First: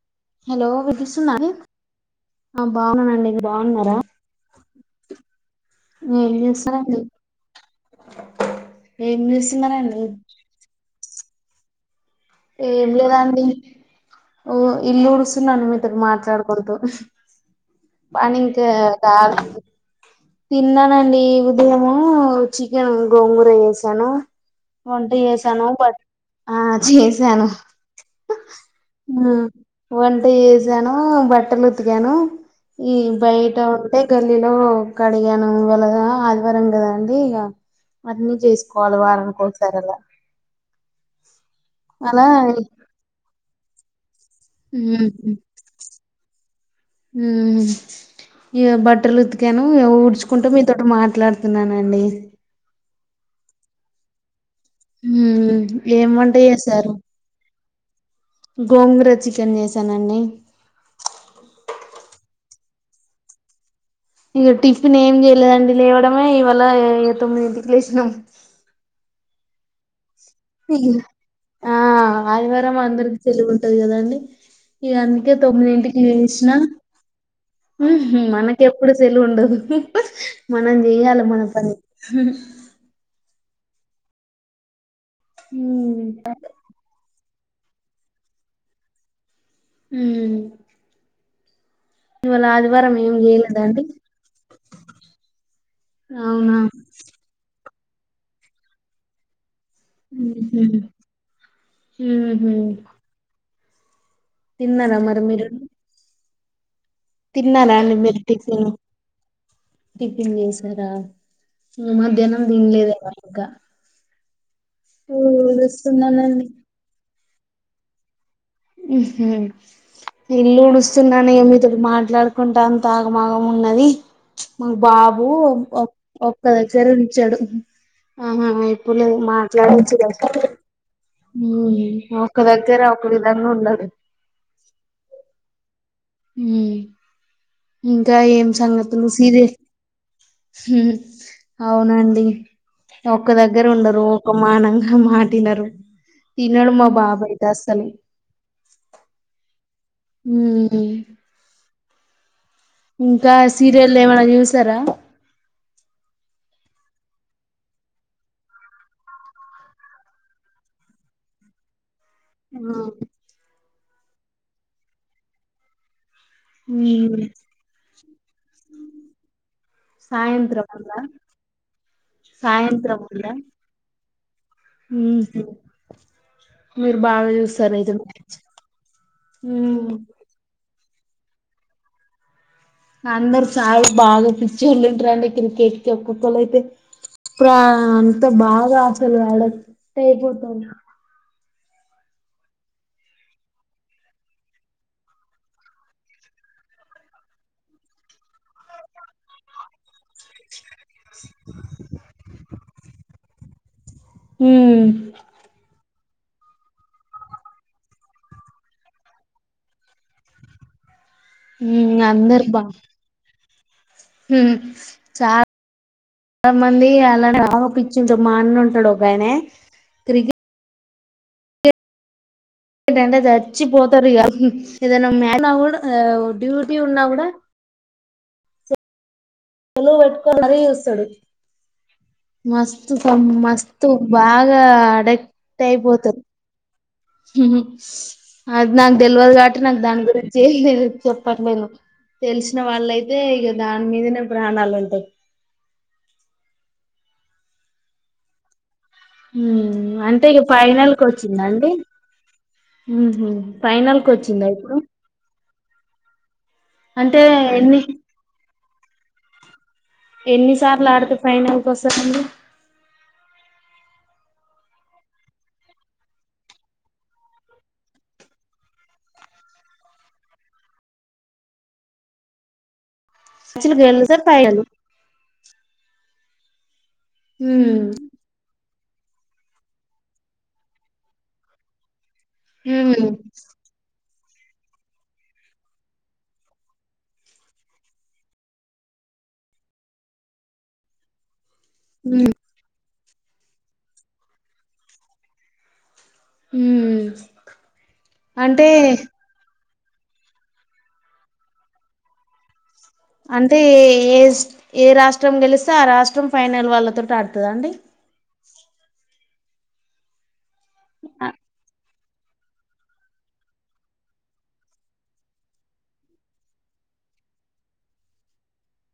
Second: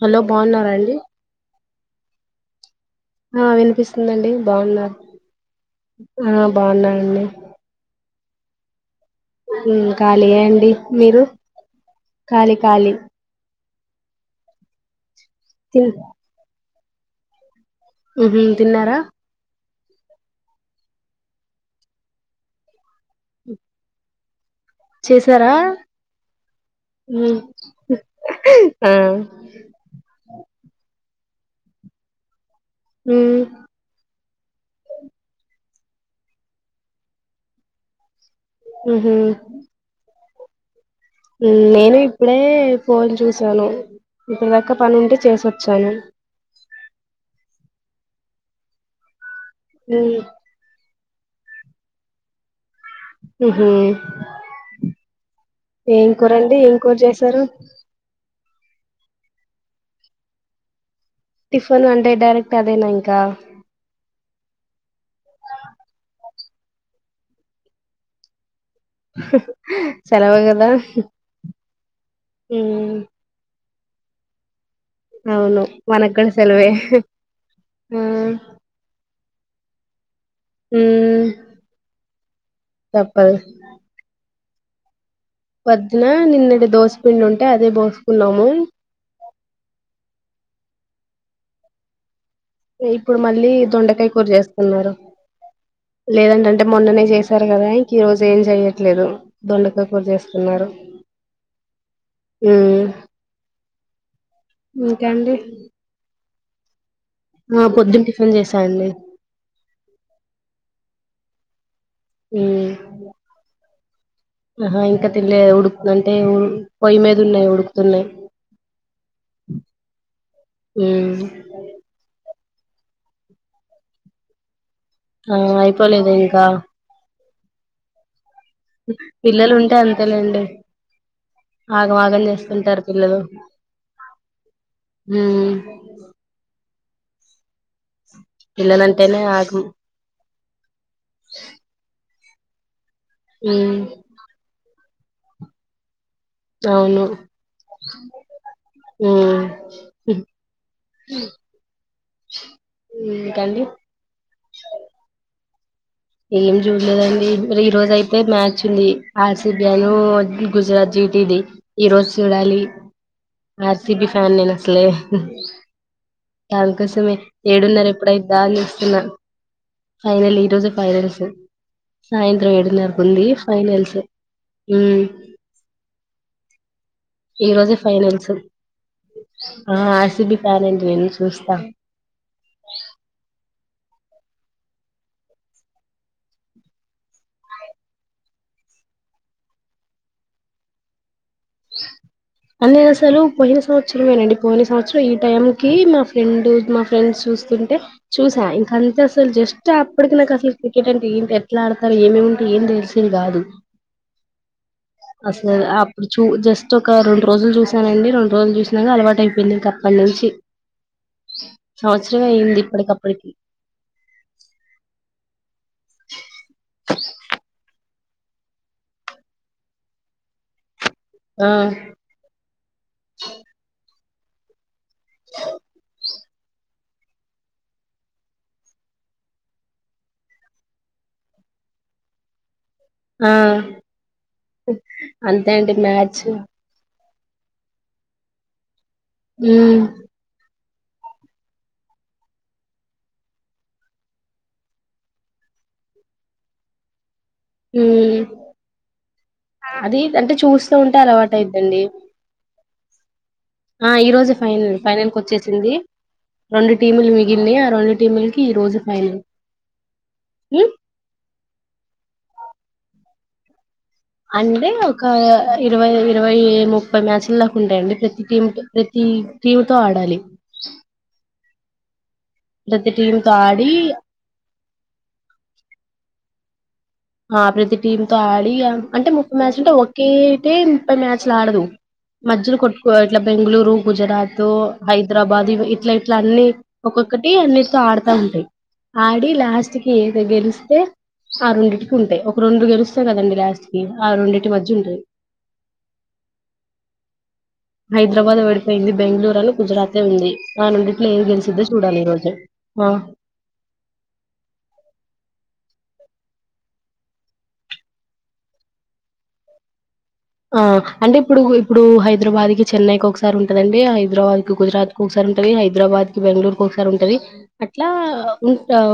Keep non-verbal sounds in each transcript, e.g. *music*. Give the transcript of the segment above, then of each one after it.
Hello బాగున్నారాండి అ ఆ వినిపిస్తుంది అండి ఏం బాగున్నారా ఆ చేస్తారండి బాగున్నండి ఏం చేస్తున్నారండి ఖళీయే అండి మీరు ఖాళీ ఏం ఖాళీ లేదా అండి ఓ ఇల్లుడ్సు న్నాను మీతో తిన్ మాట్లాడుకుంటు ఆ ఉహు పనిక తిన్నారా *unintelligible* తిన్నానండి ఉదయము చికెన్ గోంగూర చేసాను వంట చేసారా చేసాను బట్ చేస్ ను ఉమ్ ఆ చేసాను బట్టలు ఉతికాను ఈ ఉమ్ బయట ఉంటే గల్లీలో కడిగాను ఇవళ ఆ అదివారం గదండి ఇగ అన్నీ చేసుకోవాలి ఉహు వారానికి ఒకసారి అలా నేను అలా ఇప్పుడే ఫోన్ చూసాను ఇప్పుడదకా పని ఉంటే చేసొచ్చాను హు ఇగా బట్టల్ ఉత్ కను ఉమ్ ఊడ్చుకుంటూ మీతోటి మా మాట్లాడుతున్నానండి హు హు ఏం కూరండి ఏం కూర చేసారు గోంగుర చికెన్ చేసానండి టిఫన్ అం అదే డైరెక్ట్ అదేనా ఇంకా ఇక టీఫ్ ఫిన్ ఏం చేయలేదండి లేవడమే ఇవ ఎ తొమ్మిదింటికి లేసినం సెలవు కదా ఆ ఆదివారమా ఉమ్ అందరీకి సేలవు ఉం టది కదండి ఇగ అంతె అవును తొమ్మిదింటికి మనకు కూడా లేసిన సెలవే ఆ మనకెప్పుడు సెలవు ఉండదు. మనం చేయ్యాలి హ్మ్ మన పని తప్పదు పొద్దున్న ఉమ్ నిన్నటి దోస పిిండిఉంటు అంటే అది బోక్స్కున్నాము అ ఇప్పుడు మళ్ళీ చేయలేదా అండి దొండకాయ కూర చేస్తున్నారు లేదంట అవునా అంటే మొన్ననే చేసారు కదా ఈ రోజు ఏం చెయట్లేదు దొండకాయ్ కూరా ఉహు చేస్తున్నారు ఉహు తిన్నారా ఇంకా మరి అండి మీరు ఆ తిన్నారా అండి పొద్దున్న మీరు చేసా టిఫిన్ అండి టిఫిన్ చేసారా మధ్యాహ్నం హ్మ్ దాన్ఇంలేద ఇంకా ఆహా ఇంకా తింలే ఉడుకుంద అంటే ఊడుస్తున్నానండి పొయ్య మీద న్నాయి ఉడుకుతున్నాయి హ ఇల్లు హ్మ్ ఉడుస్తున్నానే ఎమొ నీతో మాట్లాడు కుంటాంతా ఆగమ్ ఆగమ్ ఉన్నది మాకు బాబు ఆ అయిపోలేదు ఇంకా ఒక్క దగ్గర ఉంచాడు అ ఆహా ఇప్పుడు నేను పిల్లలు ఉంటే మాట్లాడించ అంతేలేండి ఆగం ఆగం ఒక దగ్గర చేస్తుంటారు ఒక అ ఉన్నదు హ అ ఇంకా ఏం సంగతులు పిల్లలంటేనే సీరే ఆగం అవునండి ఒక్క దగ్గర ఉమ్ ఉండరు ఒక మానం మాటి ఇనరు అవును హ వ ఇంకా ఇంకండి సీరియల్ ఏమైనా చూసారా ఏం చూడలేదండి ఈ రోజ అయితే మ్యాచ్ ఉంది ఆర్సిబిఐ ను గుజరాత్ జీట్ ఇది ఈరోోజు చూడాలి ఆ ఆ కిటి ఫేమనిస్ లే దంకోసమే ఉమ్ ఏడున్నారు ఎప్పుడైద్దా అని చస్తున్నా ఫైనల్ ఈ సాయంత్రం రోజు ఉందా ఫైనల్స్ సాయంత్రం ఏడున్నరకు ఉంది ఫైనల్స్ ఉహు మీరు బాగా ఈ చూస్తారు రోజే అయితే ఫైనల్స్ మ్యాచ్ ఉమ్ ఆర్ సి బి పాలం నేను చూస్తా అందరు చాల బాగా పిచ్చోళ్ళుంటారండి క్రికెట్ కి ఒక్కొక్కళ్ళ అయితే ప్రా అంతా బాగా అసలు వాడ అయిపోత అంటే అసలు పోయిన సంవత్సరమేనండి పోయిన సంవత్సరం ఈ టైం కి మా ఫ్రెండ్ మా ఫ్రెండ్స్ చూస్తుంటే చూసా ఇంక అంతే అసలు జస్ట్ అప్పటికి నాకు అసలు క్రికెట్ అంటే ఏంటి ఎట్లా ఆడతారు ఏముంటాయి ఏం తెలిసేది కాదు ఉమ్ మ్మ్ అసలు ఆ చూ జస్ట్ ఒక రెండు రోజులు చూసానండి రెండు రోజులు చూసినాక అలవాటు అయిపోయింది ఇక అప్పటి నుంచి ఉమ్ సంవత్సరమే అయింది ఇప్పటికప్పటికి హ్మ్మ్ చా లా మంది అలా *inaudible* చింటు మా అన్న ఉంటాడు ఒకయనే తిరిగి ఆ యనంటే చచ్చిపో తారు ఇగ ఏదైన మీ అన్న కూడా డ్యూటీ ఉన్నా కూడా విలో పెట్టుకొని మరీ చూస్తాడు మాస్ ఆ మస్తు బాగా అంతే అడక్ట్ అండి అయిపోతవ్ మ్యాచ్ అద్ నాకు తెల్వదు కాబట్టి ఉమ్ నాకు దాని గురించి ఏం తెల్వదు చెప్పట్లేదు తెలిసిన వాళ్ళయితే ఇక దాని మీదనే ప్రాణాలుంటాయ్ హ్మ్మ్ ఉమ్ అది అంటే ఇక చూస్తా ఫైనల్ ఉంటే కి అలవాటు వచ్చిందండి అయిపోయింది ఉహు ఆ ఫైనల్ కి ఈ రోజు వచ్చిందా ఫైనల్ ఇప్పుడు ఫైనల్ కి వచ్చేసింది రెండు టీములు అంటే మిగిలినాయ్ ఆ ఎన్ని రెండు టీములకి ఈ రోజు ఐదు ఎన్ని సార్లు ఆడుతే ఫైనల్ వస్తది అంటే ఒక ఇరవై ఇరవై ముప్పై మ్యాచ్ల దాక ఉంటాయండి ప్రతి టీమ్ ప్రతి టీమ్ తో ఆడాలి ప్రతి టీమ్ తో ఆడి చిలు గెలిస్తే టైయరు ఆ ప్రతి టీమ్ తో ఆడి ఇగ అంటే ముప్పై మ్యాచ్లు ఒకే అయితే ముప్పై మ్యాచ్లు ఆడదు మధ్యలో ఉమ్ కొట్టుకోవ ఇట్లా బెంగళూరు గుజరాత్ తు హైదరాబాద్ ఇట్లిట్ల అన్ని ఒక్కొక్కటి అన్నిటితో ఆడతాంటాయ్ ఆడి లాస్ట్ కి గెలిస్తే అవి ఉంటాయి ఉమ్ ఒక రెండు గెలిస్ తే కదండి లాస్ట్ కి ఆ రెండింటి మధ్య ఉంటాయి ఉమ్ హైదరాబాద్ అంటే విడిపోయింది బెంగళూరు అని గుజరాత్ అయి ఉంది ఆ నుండిట్లో ఏమి గెలిసిద్దో చూడాలి ఈ రోజు ఆ అంటే ఏ ఏ రాష్ట్రం గెలిస్తే ఆ రాష్ట్రం ఫైనల్ వాళ్ళతో ఆడుతుందా అండి ఆ అంటే ఇప్పుడు ఇప్పుడు హైదరాబాద్ి చెన్నైకి ఒకసారి ఉంటదండి హైదరాబాద్ కి గుజరాత్ కి ఒకసారి ఉంటంది హైదరాబాద్ క బెంగళూరు క ఒకసారి ఉంటది అట్లా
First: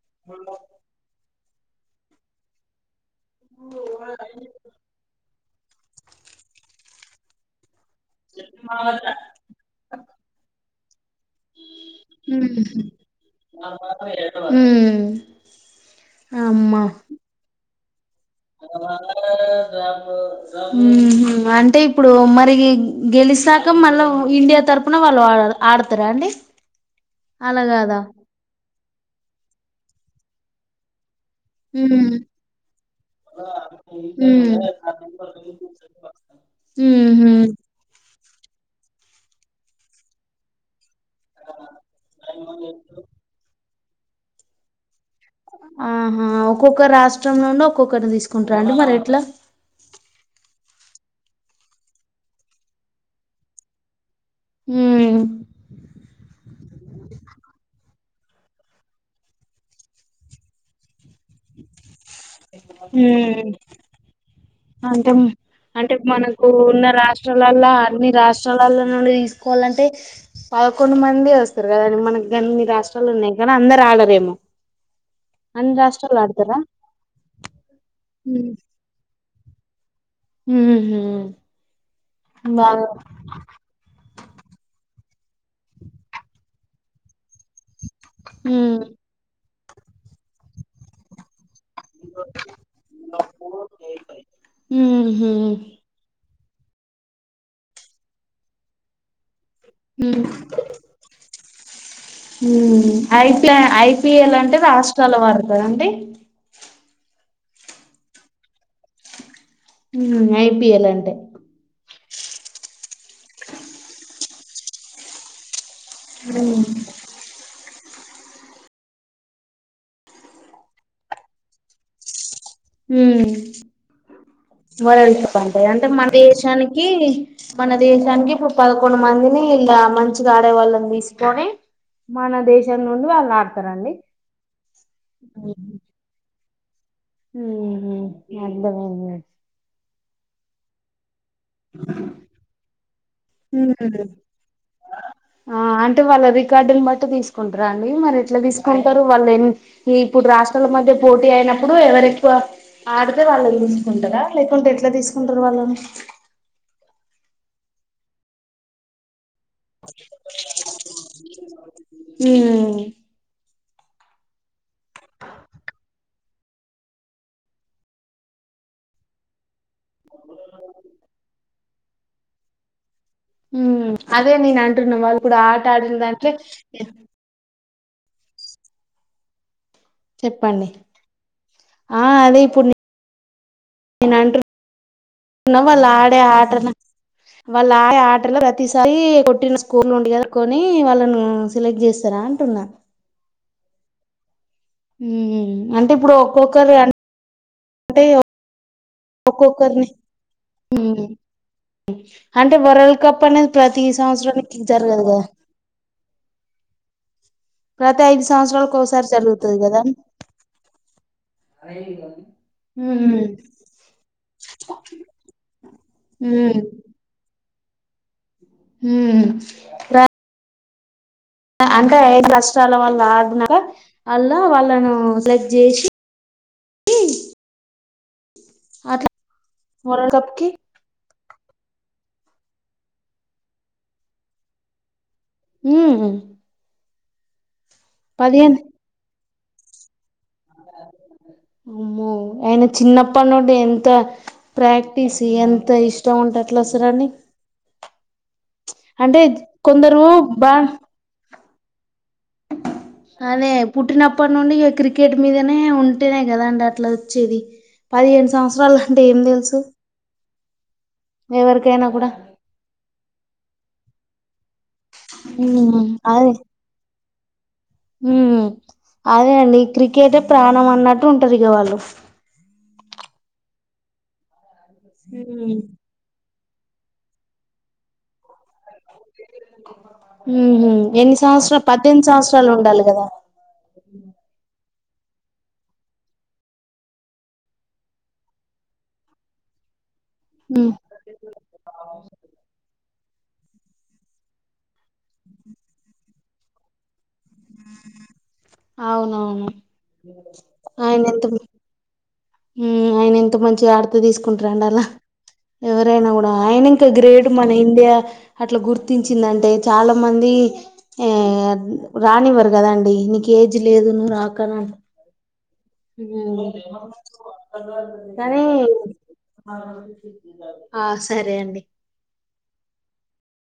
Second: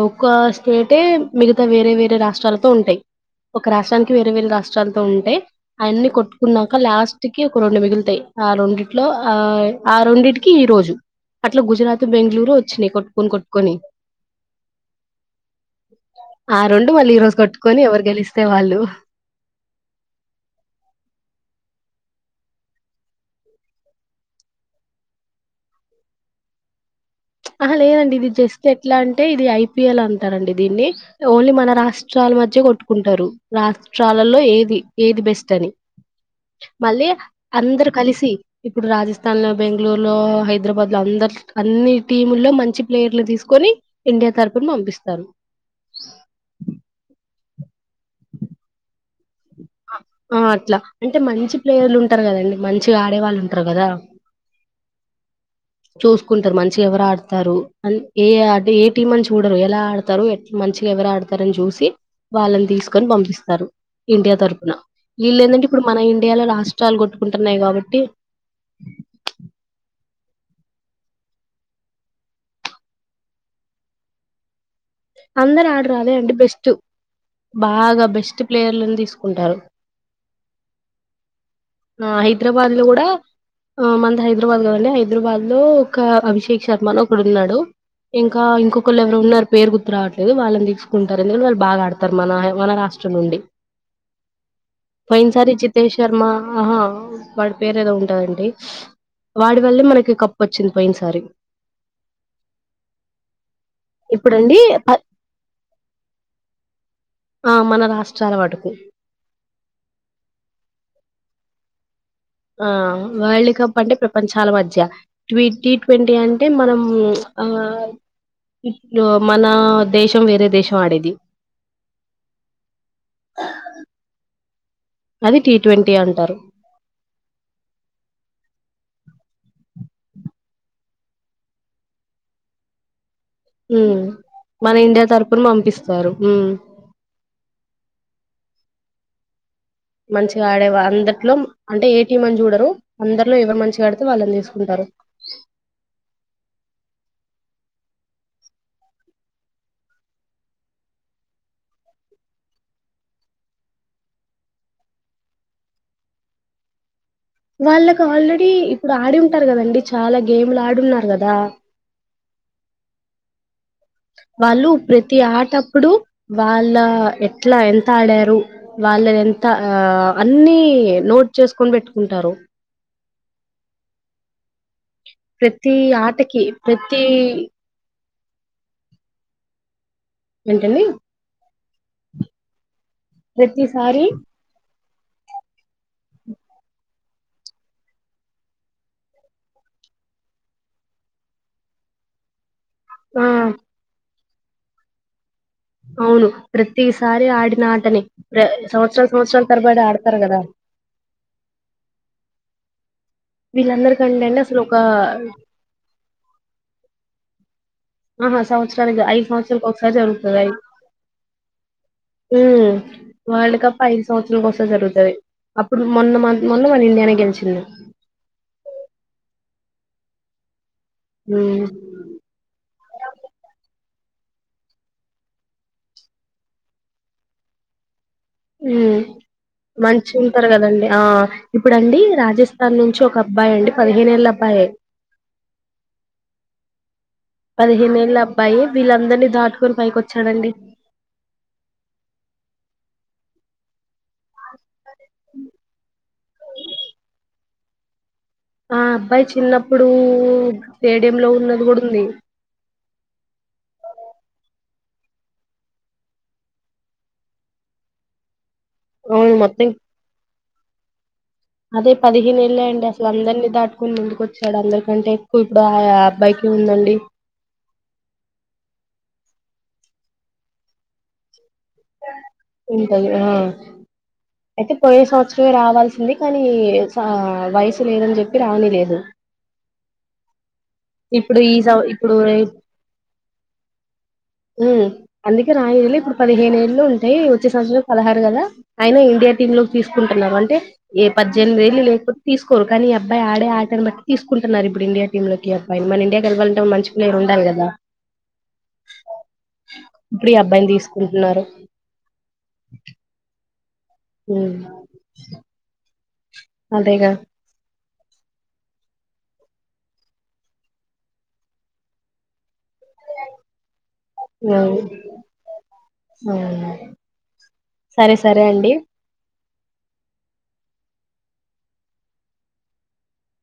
ఒక్క స్ట అే మిగతా వేరే వేరే రాష్ట్రాలతో ఉంటాయి ఒక రాష్ట్రానికి వేరే వేరే రాష్ట్రాలతో ఉంటే అయన్నిీ కొ కొట్కున్నాక లాస్ట్ కి ఒక రెండు మి ాయి ఆ రెండిట్లో ఆ ఆ రెండింటికి ఈ రోజు అట్లా గుజరాత్ బెంగళూరు వచ్చినాయి కొట్టుకొని కొట్టుకొని ఉమ్ ఆ రెండు మళ్ళీ ఈ రోజు కట్టుకు కొని ఎరు గె అ అంటే ఇప్పుడు మరి గెలిస్తాక మళ్ళా ఇండియా తరఫున వాళ్ళు ఆడతారా అండి అలా ఆహ కాదా లేదండి ఇది జస్ట్ ఎట్లా అంటే ఇది అయి పిియలా అంటారండి దీన్ని ఓన్లీ మన ఉమ్ రాష్ట్రాల మధ్య కొట్టుకుంటారు రాష్ట్రాలలో ఏది ఏది బెస్ట్ అని ఉమ్ మళ్ళీ ఉహు అందరు కలిసి ఇప్పుడు రాజస్థా తనులో బెంగళూరు లో హైదరాబాద్ ఇ అందరు అన్నిీ టీముల్లో మంచి ప్లేయర్లు తీసుకుని ఇండియా తరపుున పంపిస్తంది ఆహా ఒక్కొక్క రాష్ట ండి ఒక్కొక్కరిని తీసుకుంటార అండి మరి ఎట్లా ఆ అట్లా అంటే మంచి ప్లేయర్లు ఉంటారు కదండి మంచిగా ఆడే వాళ్ళు ఉంటారు కదా హ చూసుకుంటారు మంచిగా ఎవరు ఆడతారు ఏ అంటే ఏ టీం అని చూడరు ఎలా ఆడతారు ఎ మంచిగా ఎవరు ఆడతారని చూసి వాళ్ళని తీసుకొని ఉమ్ పంపిస్తారు ఇండియా ద్వారా అంటే అంటే మనకు ఉన్న రాష్ట్రాలు కొట్టుకుంటున్నాయి రాష్ట్రాలలో కాబట్టి అన్ని రాష్ట్రాలలో నుండి తీసుకోవాలంటే పదకొండు మంది వస్తారు కదాడి మనకు అన్ని రాష్ట్రాలు ఉన్నాయి కానీ అందరు ఆడరేమో అందరు అన్ని ఆడరాలే రాష్ట్రాలు అండి ఆడతారా బెస్ట్ బాగా బెస్ట్ హ్మ్ ప్లేయర్ తీసుకు ఉంటారు ఊహూ ఆ హైదరాబాద్ లో బాగా కూడా మంత హైదరాబాద్ కదండి హైద హైదరాబాద్ లో ఒక అభిషేక్ శర్మ అని ఒకడు ఉన్నాడు ఇంకా ఇంకొకళ్ళు ఎవరో ఉన్నారు పేరు గు ర్తు రావట్లేదు వాళ్ళని తీసుకుంటారని వాళ్ బాగా ఆడతారు మన మన రాష్ట్రం నుండి పోయిన ఉహు సారి జితేష్ శర్మ ఆ హా వాడి పేరు ఏదో ఉంటదండి వాడి వల్లే మనకి కప్పు వచ్చింది పోయినసారి. మ్మ్ ఐప్లే ఐ పి ఎల్ ఇప్పుడండి అంటే ప రాష్ ష్టాలవారు *unintelligible* ఆ మన రాష్ట్రాల వాటికి మ్మ్ ఐ పి ఎల్ అంటే ఆ వరల్డ్ కప్ అంటే ప్రపంచాల మధ్య ట్వెంటి ట్వెంటి అంటే హ్మ్ మనము ఆ ఇప్పుడు మనా దేశం వేరే దేశం ఆడేది. హ్మ్ వరల్డ్ కప్ అది టీ అంటే అంటే ట్వంటీ మన అంటారు దేశానికి, మన దేశానికి ఇప్పుడు పదకొండు మందిని ఇలా మంచిగా ఆడే వాళ్ళని తీసుకొని మన దేశం నుండి వాళ్ మ్మ్ మన ఇండియా తరపున పంపిస్తారు మ్మ్ మ్మ్ హు అర్థమైంది మంచిగా ఆడేవా అందర్ అంటే ఏ టీం ని చూడరు అందర్ ఆ అంటే వాళ్ళ రికార్డ్ నీ బట్టి తీసుకుంటారా అండి మరి ఎట్లా తీసుకుంటారు వాళ్ళు ఏం ఇప్పుడు రాష్ట్రాల మధ్య పోటీ అయినప్పుడు ఎవరు ఎక్కువ ఆడితే వాళ్ళని తీసుకుంటారా లేకుంటే ఎట్లా తీసుకుంటారు వాళ్ళను. వాళ్ళకి ఆల్రెడీ ఇప్పుడు ఆడిం ఉంటరు కదండి చాలా గేములు ఆడి ఉన్నారు కద్ ద హ్మూ వాళ్ళు ప్రతి ఆటప్పుడు వాళ్ళ ఎట్లా ఎంత ఆడారు వాళ్ళ ఎంత ఆ అన్నీ నోట్ చేసుకొని పెట్టుకుంటరు. మ్మ్ అదే నేను అంటున్నా వాళ్ళు కూడ ఆట ప్రతి ఆడిన దాంట్లో ఆటకి ప్రతి చెప్పండి ఏంటండి ఆ అదే ఇప్పుడు ప్రతిసారి నేన్ అంటు వాళ్ళు ఆ డే ఆటన వాళ్ళు ఆడే ఆటలో ప్రతిసారి కొట్టిన స్కోర్ నుండి కనుక్కోని వాళ్ళను సెలెక్ట్ చేస్తారా అంటున్నా. ఆ హ్మ్ అవును ప్రతీ సారి ఆడి న ఆటనే అంటే ప్ర సంవత్సరాలు సంవత్సరాల తరబడి ఒక్కొక్కరిని ఆడతారు కదా అంటే వరల్డ్ కప్ అనేది ప్రతి వీళ్ళందరికంటే అండి సంవత్సరానికి అసలు ఒక జరగదు కద ఆహా సంవత్సరానికి ఐదు జరుగుతుంది సంవత్సరాలనకి కదా ఒకసారి జరుగుతుంది హమ్ ఉమ్, అ వరల్డ్ కప్ ఐదు సంవత్సరాలక ఒకసారి జరుగుతుంది అప్పుడు మొన్న మ ఉమ్, మొన్న మన ఇండియానే గెలిచింది హమ్ ప్ర హ్మ్ అంటే ఐదు రాష్ట్రాల వాళ్లు ఆడి నాక అలా వాళ్ళను సెలెక్ట్ చేసి హమ్ అట్లా మంచి వరల్డ్ కప్ ఉంటారు కి కదండి ఆ ఎప్పుడండి రాజస్థాన్ నుంచి ఒక అబ్బాయి అండి పదిహేనేళ్ళ అబ్బాయ హమ్ పదిహేనేళ్ళ అబ్బాయి వీళ్ళందరినీ దాటి ఫైవ్ కోట్ అమో ఆయన చిన్న ప్పనుడిన్ంత ప్రాక్టీస్ ఎంత ఇష్టం ఉంటె అట్లా వస్తారు అండి ఆ అబ్బాయి చిన్నప్పుడు కొందరు బా స్టేడియ లో ఉన్నది కూడా ఉంది అప్పటి నుండి ఇ క్రికెట్ మీదనే ఉంటేనేయి కదాండి అట్ల వచ్చేది పదిహేను సంవత్సరం సరాల అంటే ఏం అవును తెలుసు మొత్తం ఎవరికైనా అదే కూడా పదిహేను ఏళ్ళ అండి అసలు అందరినీ దాటుకొని ముందుక వచ్చ చడ అంటే ఎక్కువ ఇప్పుడు ఆ ఉమ్ అబ్బాయికి ఉందండి హమ్ అదే అండి క్రికెటే ప్రాణం అన్నట్టు ఉంటాది ఇక వాళ్ళు కి ఉఫ్ ఇంక ఆ అయితే పోయి సంవత్సరమే రావాల్సింది కానీ వయసు లేదని చెప్పి రానివ్వ లేదు ఉ హమ్ ఎన్ని ఈ సంవత్సరాలు సం పద్దెనిమిది ఇప్పుడు సంవత్సరాలు ఉండలి కదా హమ్ అందుకే రాయళ్లు ఇప్పుడు పదిహేనుేళ్ళు ఉంటాయి వచ్చే సంవత్సరం పదహారు కదా ఆయన ఇండియా టీమ్ లోకి తీసు తీసుకుంటున్నాం అంటే ఉమ్, ఏ పద్దెనిమిదిళ్లు లేకపోతే తీసుకోరు కానీ అబ్బాయి ఆడే ఆటని బట్టి తీసుకుంటున్నారు ఇప్పుడు ఇండియా టీమ్ లోకి మన ఇండియా గెలవాలి అంటే ఒక మంచి ప్లేయర్ కదా అవునవును ఇప్పుడు ఈ అబ్బాయిని తీసుకుంటున్నారు హమ్ అయినెంత ంచి ఆ ఉమ్ తీసుకుంటారం అలా ఎవరైనా ఆయన ఇంకా అదేగా గ్రేట్ మన ఇండియా అట్లా గుర్తించిందంటే చాలా మంది ఆ రానిి వర కదండి నీక ఏజ్ లేదు నువ్వు ఉమ్, రాకనంట అవును సరే కానీ సరే అండి ఆ సరే అండి